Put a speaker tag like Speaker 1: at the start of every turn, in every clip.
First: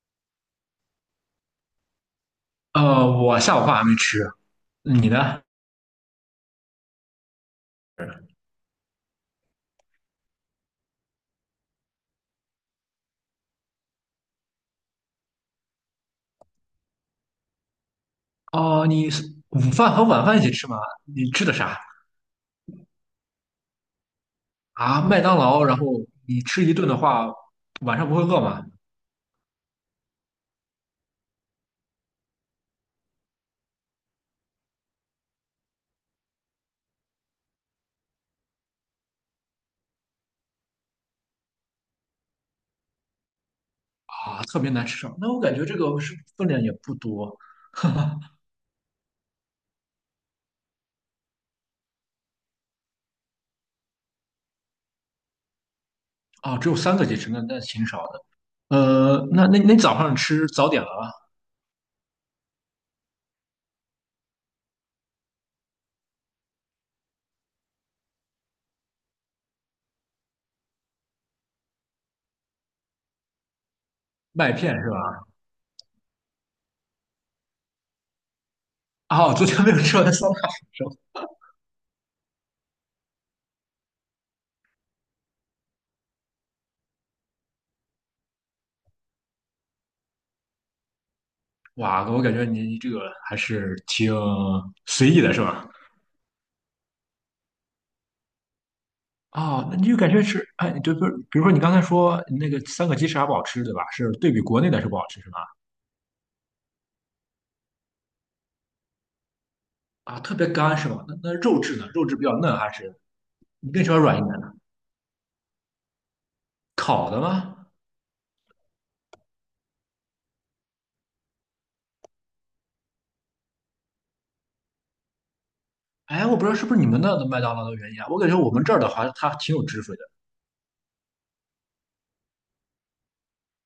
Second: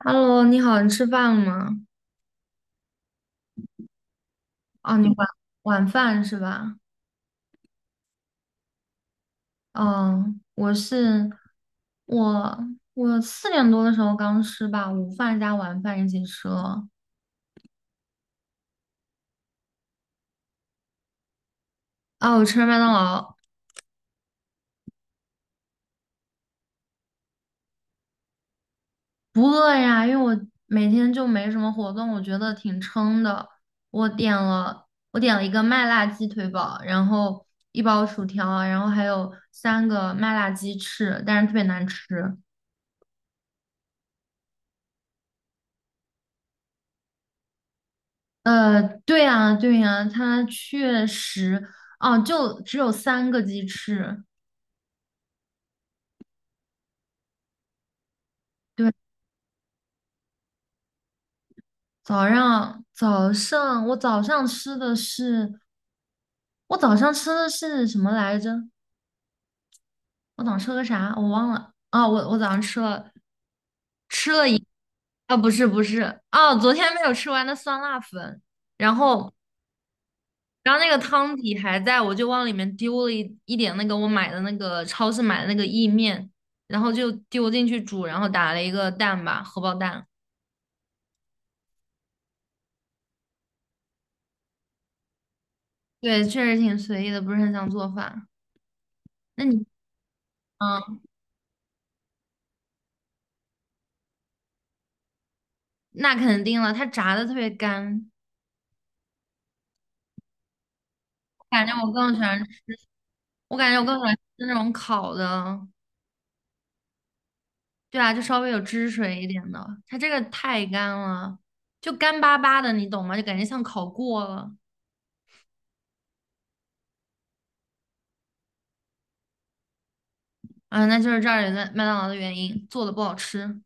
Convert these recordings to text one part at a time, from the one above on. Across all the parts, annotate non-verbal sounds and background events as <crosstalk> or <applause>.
Speaker 1: Hello，你好，你吃饭了吗？
Speaker 2: 我下午饭还没吃，
Speaker 1: 哦，你
Speaker 2: 你
Speaker 1: 晚
Speaker 2: 呢？
Speaker 1: 晚饭是吧？嗯，我是我我4点多的时候刚吃吧，午饭加晚饭一起吃了。
Speaker 2: 哦，你是午饭和晚饭一起吃吗？你吃的啥
Speaker 1: 啊，我吃了麦当劳。
Speaker 2: 啊？麦当劳，然后你吃一顿的话，晚上不会饿吗？
Speaker 1: 不饿呀，因为我每天就没什么活动，我觉得挺撑的。我点了我点了一个麦辣鸡腿堡，然后一包薯条啊，然后还有三个麦辣鸡翅，但是特别难吃。
Speaker 2: 啊，特别难吃，上那我感觉这个是分量也不多
Speaker 1: 对呀，对呀，它确实，哦，就只有三个鸡翅。
Speaker 2: 啊，只有三个鸡翅，那挺少的。
Speaker 1: 对。
Speaker 2: 呃，那早上吃早点了吗？
Speaker 1: 早上早上我早上吃的是我早上吃的是什么来着？我早上吃了个啥？我忘了。啊！我早上吃了吃了
Speaker 2: 麦
Speaker 1: 一
Speaker 2: 片是吧？
Speaker 1: 啊，不是不是，哦，昨天没有吃完的酸辣粉，然后
Speaker 2: 哦，昨天没有吃完的酸辣粉
Speaker 1: 然后
Speaker 2: 是
Speaker 1: 那
Speaker 2: 吧？
Speaker 1: 个汤底还在，我就往里面丢了一点那个我买的那个超市买的那个意面，然后就丢进去煮，然后打了一个蛋吧，荷包蛋。
Speaker 2: <laughs>？哇，我感觉你这个还是挺随意的，是吧？
Speaker 1: 对，确实挺随意的，不是很想做饭。那你，
Speaker 2: 啊，那你就感觉是，哎，就比
Speaker 1: 嗯，
Speaker 2: 如比如说你刚才说那个三个鸡翅还不好吃，对吧？是对比国内的是不好吃是吧？
Speaker 1: 那肯定了，它炸的特别干。
Speaker 2: 啊，特别干是吗？那那肉
Speaker 1: 感觉
Speaker 2: 质呢？
Speaker 1: 我
Speaker 2: 肉
Speaker 1: 更
Speaker 2: 质
Speaker 1: 喜
Speaker 2: 比较
Speaker 1: 欢，
Speaker 2: 嫩还是
Speaker 1: 我感
Speaker 2: 你
Speaker 1: 觉
Speaker 2: 更
Speaker 1: 我
Speaker 2: 喜
Speaker 1: 更
Speaker 2: 欢
Speaker 1: 喜欢
Speaker 2: 软
Speaker 1: 吃
Speaker 2: 一点的？
Speaker 1: 那种烤的。
Speaker 2: 烤的吗？
Speaker 1: 对啊，就稍微有汁水一点的，它这个太干了，就干巴巴的，你懂吗？就感觉像烤过了。
Speaker 2: 哎，我不知道是不是你们那的麦当劳的原因啊，我感觉我们这儿的话它挺有汁水的。
Speaker 1: 啊，那就是这儿也在麦当劳的原因，做的不好吃。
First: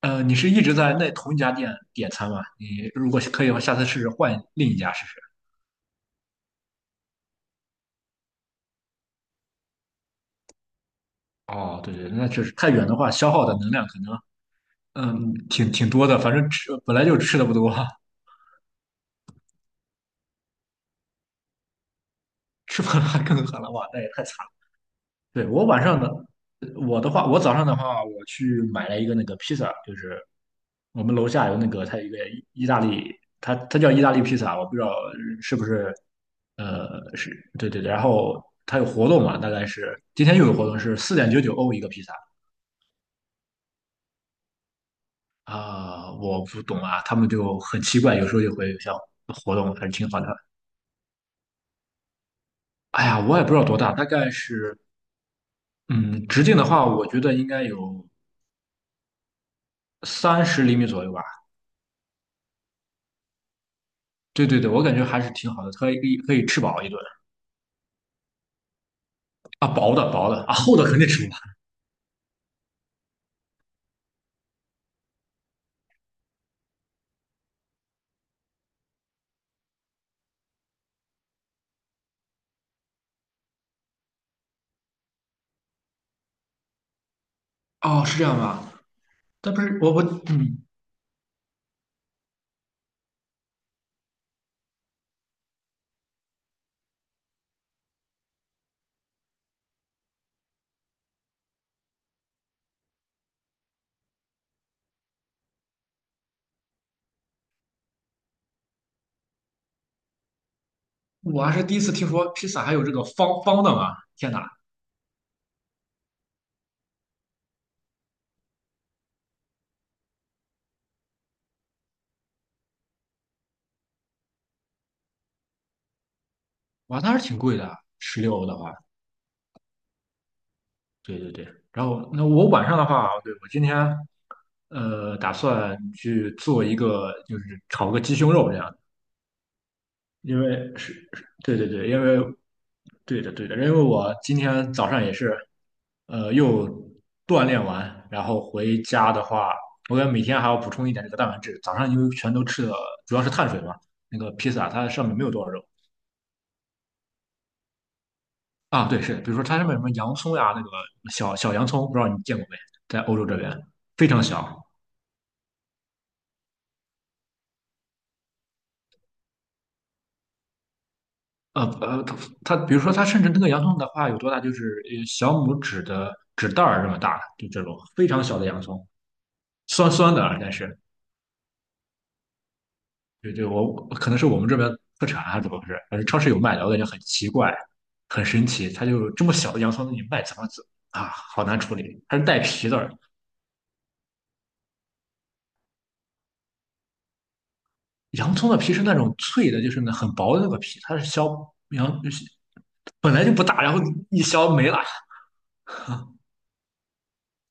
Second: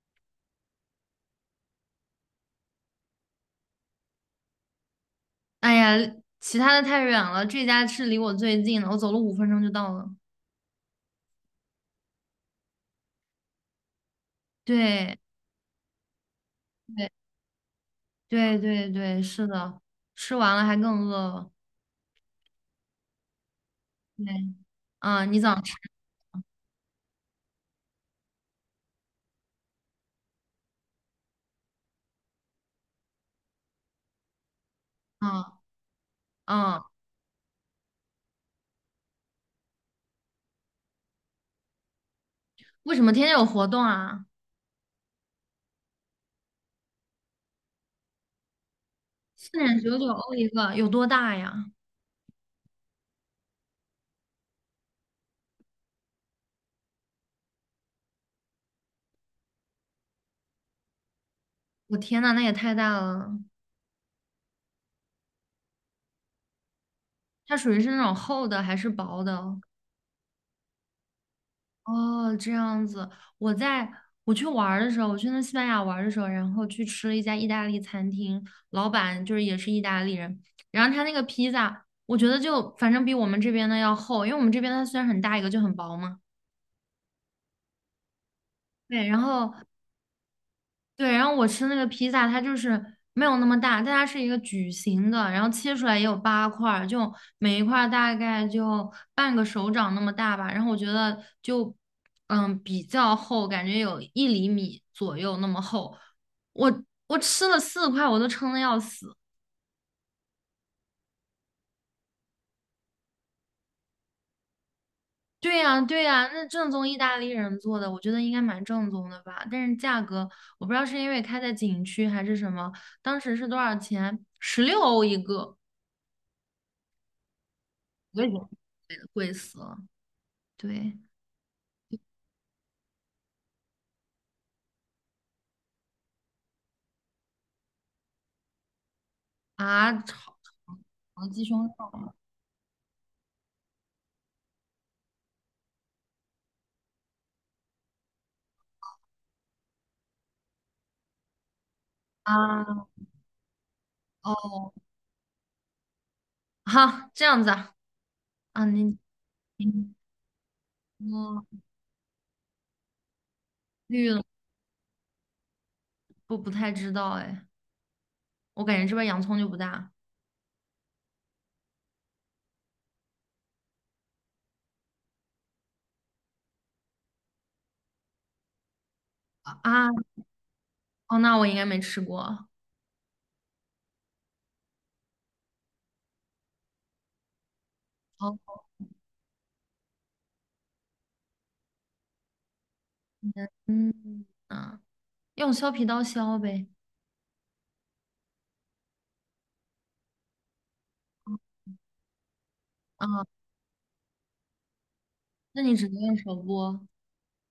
Speaker 2: 呃，你是一直在那同一家店点餐吗？你如果可以的话，下次试试换另一家试试。
Speaker 1: 哎呀，其他的太远了，这家是离我最近的，我走了5分钟就到了。
Speaker 2: 哦，对对，那确实太远的话，消耗的能量可能
Speaker 1: 对，
Speaker 2: 嗯挺多的，反正吃本来
Speaker 1: 对，
Speaker 2: 就吃的不多。
Speaker 1: 对，对，对，是的，吃完了还更饿了。
Speaker 2: <laughs> 吃不完还更狠了，哇，那也太
Speaker 1: 对。
Speaker 2: 惨。
Speaker 1: 啊，你
Speaker 2: 对，
Speaker 1: 早
Speaker 2: 我
Speaker 1: 吃
Speaker 2: 晚上的，我的话，我早上的话，我去买了一个那个披萨，就是我们楼下有那个，它有一个意大利，它叫意大利披萨，我不知道是
Speaker 1: 啊，
Speaker 2: 不是，
Speaker 1: 啊，
Speaker 2: 是，对对对，然后它有活动嘛，大概是今天又有活动，是4.99欧一个披萨。
Speaker 1: 为什么天天有活动啊？
Speaker 2: 啊，我不懂啊，他们就很奇怪，有时候就会有像
Speaker 1: 四
Speaker 2: 活动
Speaker 1: 点
Speaker 2: 还是
Speaker 1: 九九
Speaker 2: 挺好的。
Speaker 1: 欧一个，有多大呀？
Speaker 2: 哎呀，我也不知道多大，大概是，嗯，直径的话，我觉得应该有30厘米左右吧。
Speaker 1: 我天呐，那也太大了！
Speaker 2: 对对对，我感觉还是挺好的，可以吃饱一顿。
Speaker 1: 它属于是那种厚的还是薄的？
Speaker 2: 啊，薄的啊，厚的肯定吃不完。
Speaker 1: 哦，这样子。我在我去玩儿的时候，我去那西班牙玩儿的时候，然后去吃了一家意大利餐厅，老板就是也是意大利人，然后他那个披萨，我觉得就反正比我们这边的要厚，因为我们这边它虽然很大一个就很薄嘛。
Speaker 2: 哦，是这样吧？
Speaker 1: 对，然后
Speaker 2: 但不是我嗯，
Speaker 1: 对，然后我吃那个披萨，它就是没有那么大，但它是一个矩形的，然后切出来也有八块儿，就每一块儿大概就半个手掌那么大吧。然后我觉得就比较厚，感觉有1厘米左右那么厚。我我吃了四块，我都撑得要死。
Speaker 2: 我还是第一次听说披萨还有这个方方的嘛！天哪，
Speaker 1: 对呀，对呀，那正宗意大利人做的，我觉得应该蛮正宗的吧。但是价格，我不知道是因为开在景区还是什么，当时是多少钱？16欧一个。
Speaker 2: 哇，那还是挺贵的，十
Speaker 1: 我也
Speaker 2: 六
Speaker 1: 觉
Speaker 2: 欧
Speaker 1: 得
Speaker 2: 的话，
Speaker 1: 贵的贵死了。对
Speaker 2: 对对对。然后那我晚上的话，对，我今天打算去做一个，就是炒个鸡胸肉这样的，
Speaker 1: 啊，炒
Speaker 2: 因为是是
Speaker 1: 鸡
Speaker 2: 对
Speaker 1: 胸
Speaker 2: 对对，
Speaker 1: 肉
Speaker 2: 因为对的对的，因为我今天早上也是又锻炼完，然后回家的话，我感觉每天还要补充一点这个蛋白质。早上因为全都吃的
Speaker 1: 啊，
Speaker 2: 主要是碳水嘛，那个披萨
Speaker 1: 哦，
Speaker 2: 它上面没有多少肉
Speaker 1: 哈，这样子啊。啊，
Speaker 2: 啊，
Speaker 1: 你
Speaker 2: 对，是，比如说它上面有什么
Speaker 1: 你
Speaker 2: 洋葱呀，那个小
Speaker 1: 说
Speaker 2: 洋葱，不知道你见过没，在欧洲这边非
Speaker 1: 绿了，
Speaker 2: 常小。
Speaker 1: 不太知道哎，我感觉这边洋葱就不大
Speaker 2: 呃呃，它它比如说它甚至那个洋葱的话有多大，就是小拇指的指袋儿这么大，就这种非常小的洋葱，
Speaker 1: 啊。
Speaker 2: 酸酸的啊，但是
Speaker 1: 哦，那我应该没吃过。
Speaker 2: 对对，我可能是我们这边特产还是怎么回事？反正超市有卖的，我感觉很奇怪，很神
Speaker 1: 哦，
Speaker 2: 奇。它就这么小的洋葱，你卖怎么子啊？好难处理，它是带皮的。
Speaker 1: 嗯嗯啊，用削皮刀削呗。
Speaker 2: 洋葱的皮是那种脆的，就是那很薄的那个皮，它是削洋本
Speaker 1: 啊，
Speaker 2: 来就不大，然后一削没了。
Speaker 1: 那你只能用手剥。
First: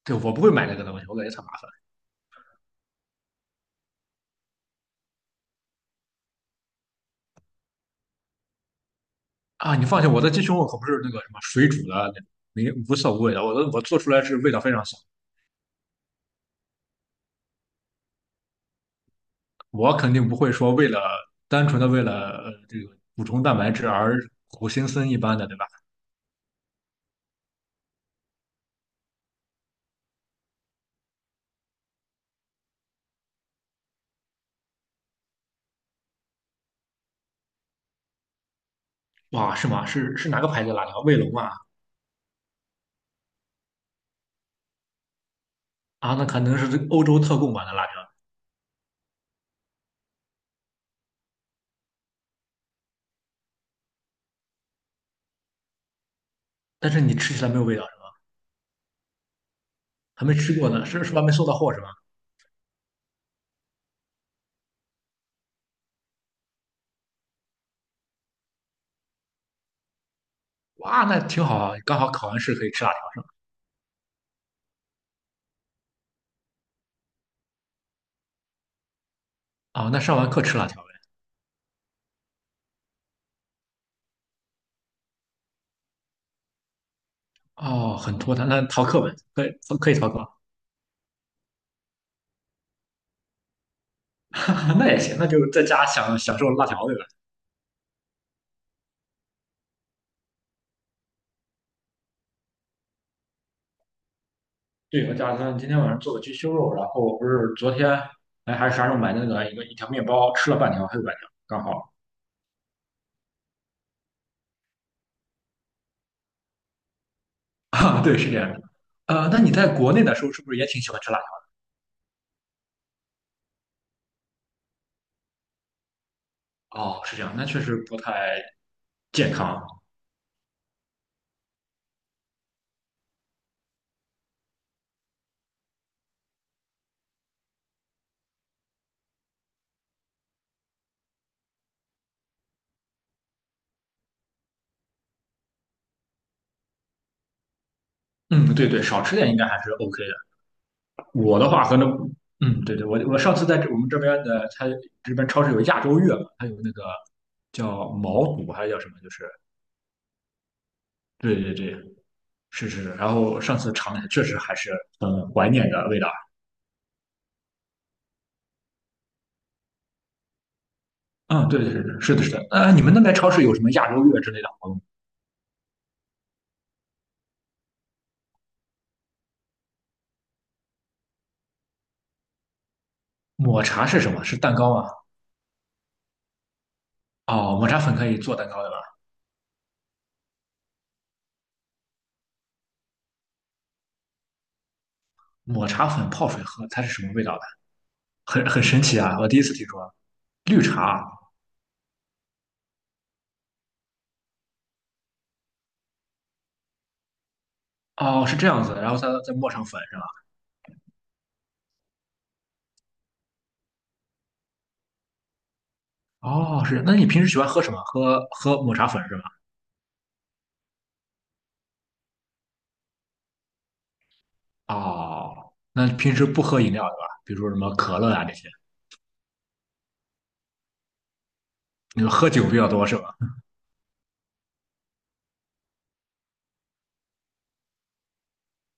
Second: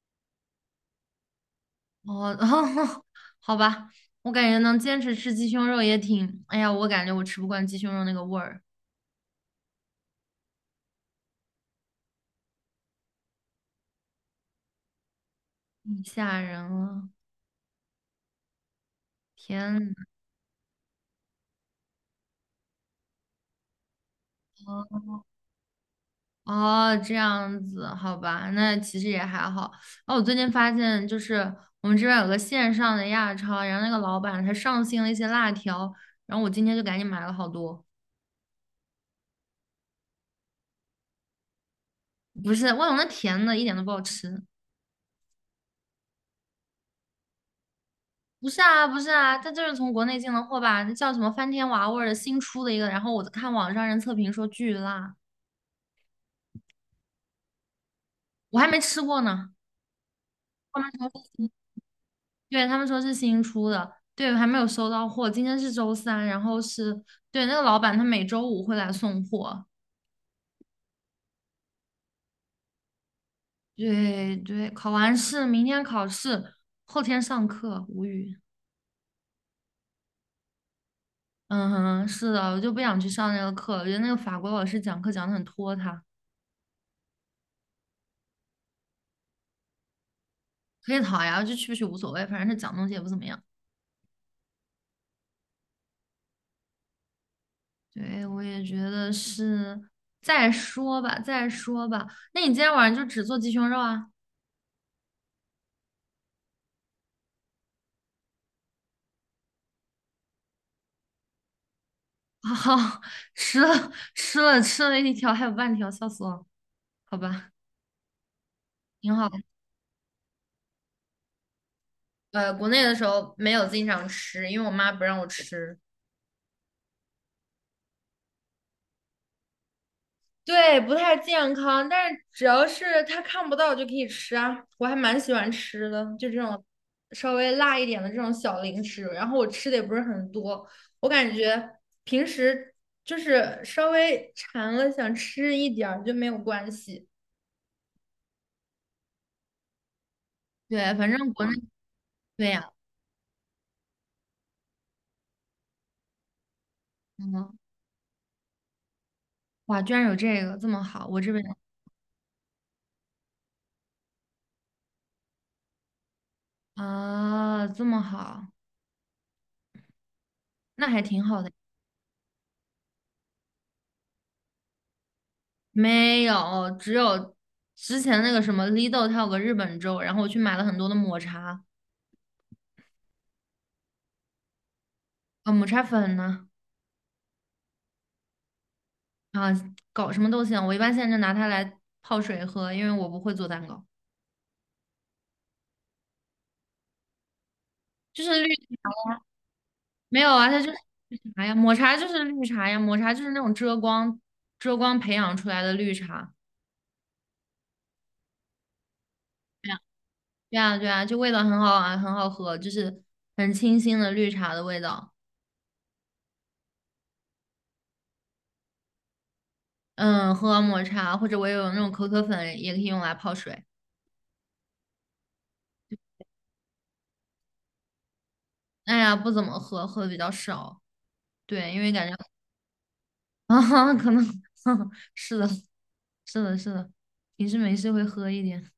Speaker 2: 对，我不会买那个东西，我感觉太麻烦。
Speaker 1: 哦，<laughs> 好吧，我感觉能坚持吃鸡胸肉也挺，哎呀，我感觉我吃不惯鸡胸肉那个味儿。
Speaker 2: 啊！你放心，我的鸡胸肉可不是那个什么水煮的那种，没无色无味的，我做出来是味道非常香。
Speaker 1: 嗯吓人了，天。
Speaker 2: 我肯定不会说为了单纯的为了这个补充蛋白质而苦行僧一般的，对吧？
Speaker 1: 哦，这样子，好吧，那其实也还好。哦，我最近发现，就是我们这边有个线上的亚超，然后那个老板他上新了一些辣条，然后我今天就赶紧买了好多。
Speaker 2: 哇，是吗？是是哪个牌子的辣条？卫龙啊？
Speaker 1: 不是，我有那甜的一点都不好吃。
Speaker 2: 啊，那可能是这个欧洲特供版的辣条，
Speaker 1: 不是啊，不是啊，他就是从国内进的货吧？那叫什么翻天娃味儿的新出的一个，然后我看网上人测评说巨辣，
Speaker 2: 但是你吃起来没有味道是吗？
Speaker 1: 我还没吃过呢。
Speaker 2: 还没吃过
Speaker 1: 他
Speaker 2: 呢，
Speaker 1: 们
Speaker 2: 是是吧？没收
Speaker 1: 说
Speaker 2: 到货是吧？
Speaker 1: 对，他们说是新出的，对，还没有收到货。今天是周三，然后是，对，那个老板他每周五会来送货。
Speaker 2: 哇，那挺好啊，刚好考完试可以吃辣条。
Speaker 1: 对对，考完试，明天考试，后天上课，无语。
Speaker 2: 啊、那上完课吃辣条呗。
Speaker 1: 嗯哼，是的，我就不想去上那个课了，我觉得那个法国老师讲课讲得很拖沓。
Speaker 2: 哦，很拖沓，那逃课呗，可以逃课。
Speaker 1: 可以逃呀，就去不去无所谓，反正他讲东西也不怎么样。
Speaker 2: <laughs> 那也行，那就在家享受辣条呗。
Speaker 1: 对，我也觉得是，再说吧，再说吧。那你今天晚上就只做鸡胸肉啊？
Speaker 2: 对，我打算今天晚上做个鸡胸肉，然后我不是昨天哎还是啥时候买的那个一条面包，吃了半条，还有半条，刚好。
Speaker 1: <laughs> 好，吃了一条，还有半条，笑死我了。好吧，
Speaker 2: <laughs> 啊，对，是这样的。
Speaker 1: 挺好
Speaker 2: 呃，
Speaker 1: 的。
Speaker 2: 那你在国内的时候是不是也挺喜欢吃辣条？
Speaker 1: 国内的时候没有经常吃，因为我妈不让我吃。
Speaker 2: 哦，是这样，那确实不太健康。
Speaker 1: 对，不太健康，但是只要是它看不到就可以吃啊。我还蛮喜欢吃的，就这种稍微辣一点的这种小零食。然后我吃的也不是很多，我感觉平时就是稍微馋了想吃一点儿就没有关系。
Speaker 2: 嗯，对对，少吃点应该还是 OK 的。
Speaker 1: 对，反正
Speaker 2: 我
Speaker 1: 国
Speaker 2: 的
Speaker 1: 内
Speaker 2: 话可能，
Speaker 1: 对
Speaker 2: 嗯，
Speaker 1: 呀，
Speaker 2: 对对，我上次在这我们这边的，它这边超市有亚洲月嘛，它有那个
Speaker 1: 嗯。
Speaker 2: 叫毛肚还是叫什么，就是
Speaker 1: 哇，居然有这个，这么好，我这
Speaker 2: 对
Speaker 1: 边
Speaker 2: 对对，是是。是然后上次尝了一下，确实还是很怀念的味道。
Speaker 1: 啊，这么好，那还挺好
Speaker 2: 嗯，
Speaker 1: 的。
Speaker 2: 对对对，对，是的，是的。呃，你们那边超市有什么亚洲月之类的活动？
Speaker 1: 没有，只有之前那个什么 l 豆，它有个日本粥，然后我去买了很多的抹茶。
Speaker 2: 抹茶是什么？是蛋糕啊？
Speaker 1: 啊，抹茶粉呢。
Speaker 2: 哦，抹茶粉可以做蛋糕的吧？
Speaker 1: 啊，搞什么都行。我一般现在就拿它来泡水喝，因为我不会做蛋糕。
Speaker 2: 抹茶粉泡水喝，它是什么味道的？
Speaker 1: 就是
Speaker 2: 很
Speaker 1: 绿，
Speaker 2: 很神奇啊！我第一次听说。
Speaker 1: 没有啊，它
Speaker 2: 绿
Speaker 1: 就是
Speaker 2: 茶，
Speaker 1: 绿茶呀，抹茶就是绿茶呀，抹茶就是那种遮光培养出来的绿茶。
Speaker 2: 哦，是这样子，然后再磨上
Speaker 1: 对呀，
Speaker 2: 粉是吧？
Speaker 1: 对啊，对啊，就味道很好啊，很好喝，就是很清新的绿茶的味道。
Speaker 2: 哦，是。那你平时喜欢喝什么？喝抹茶粉是吧？
Speaker 1: 嗯，喝抹茶或者我也有那种可可粉，也可以用来泡水。
Speaker 2: 哦，那平时不喝饮料对吧？比如说什么可乐啊这些，
Speaker 1: 哎呀，不怎么喝，喝的比较少。对，因为
Speaker 2: 你
Speaker 1: 感
Speaker 2: 们
Speaker 1: 觉
Speaker 2: 喝酒比较多是吧？
Speaker 1: <laughs> 啊，可能 <laughs> 是的，是的，是的，平时没事会喝一点。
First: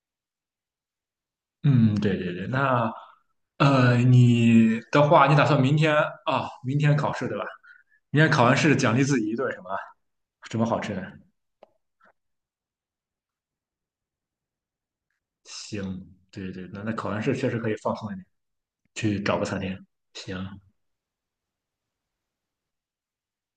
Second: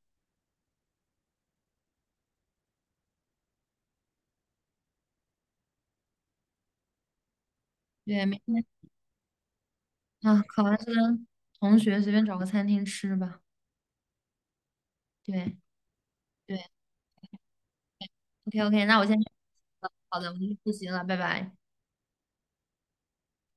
Speaker 2: 嗯，对对对。那你的话，你打算明天啊、哦明天考试对吧？你
Speaker 1: 对，
Speaker 2: 看
Speaker 1: 明
Speaker 2: 考完
Speaker 1: 天
Speaker 2: 试奖励自己一顿什么
Speaker 1: 啊，
Speaker 2: 什
Speaker 1: 考
Speaker 2: 么好
Speaker 1: 完试
Speaker 2: 吃的？
Speaker 1: 跟同学随便找个餐厅吃吧。对
Speaker 2: 行，对对，
Speaker 1: 对
Speaker 2: 那那考完试确实可以放松一点，
Speaker 1: ，OK OK，那我先
Speaker 2: 去
Speaker 1: 去，
Speaker 2: 找个餐厅。
Speaker 1: 好的，
Speaker 2: 行，
Speaker 1: 我先去复习了，拜拜。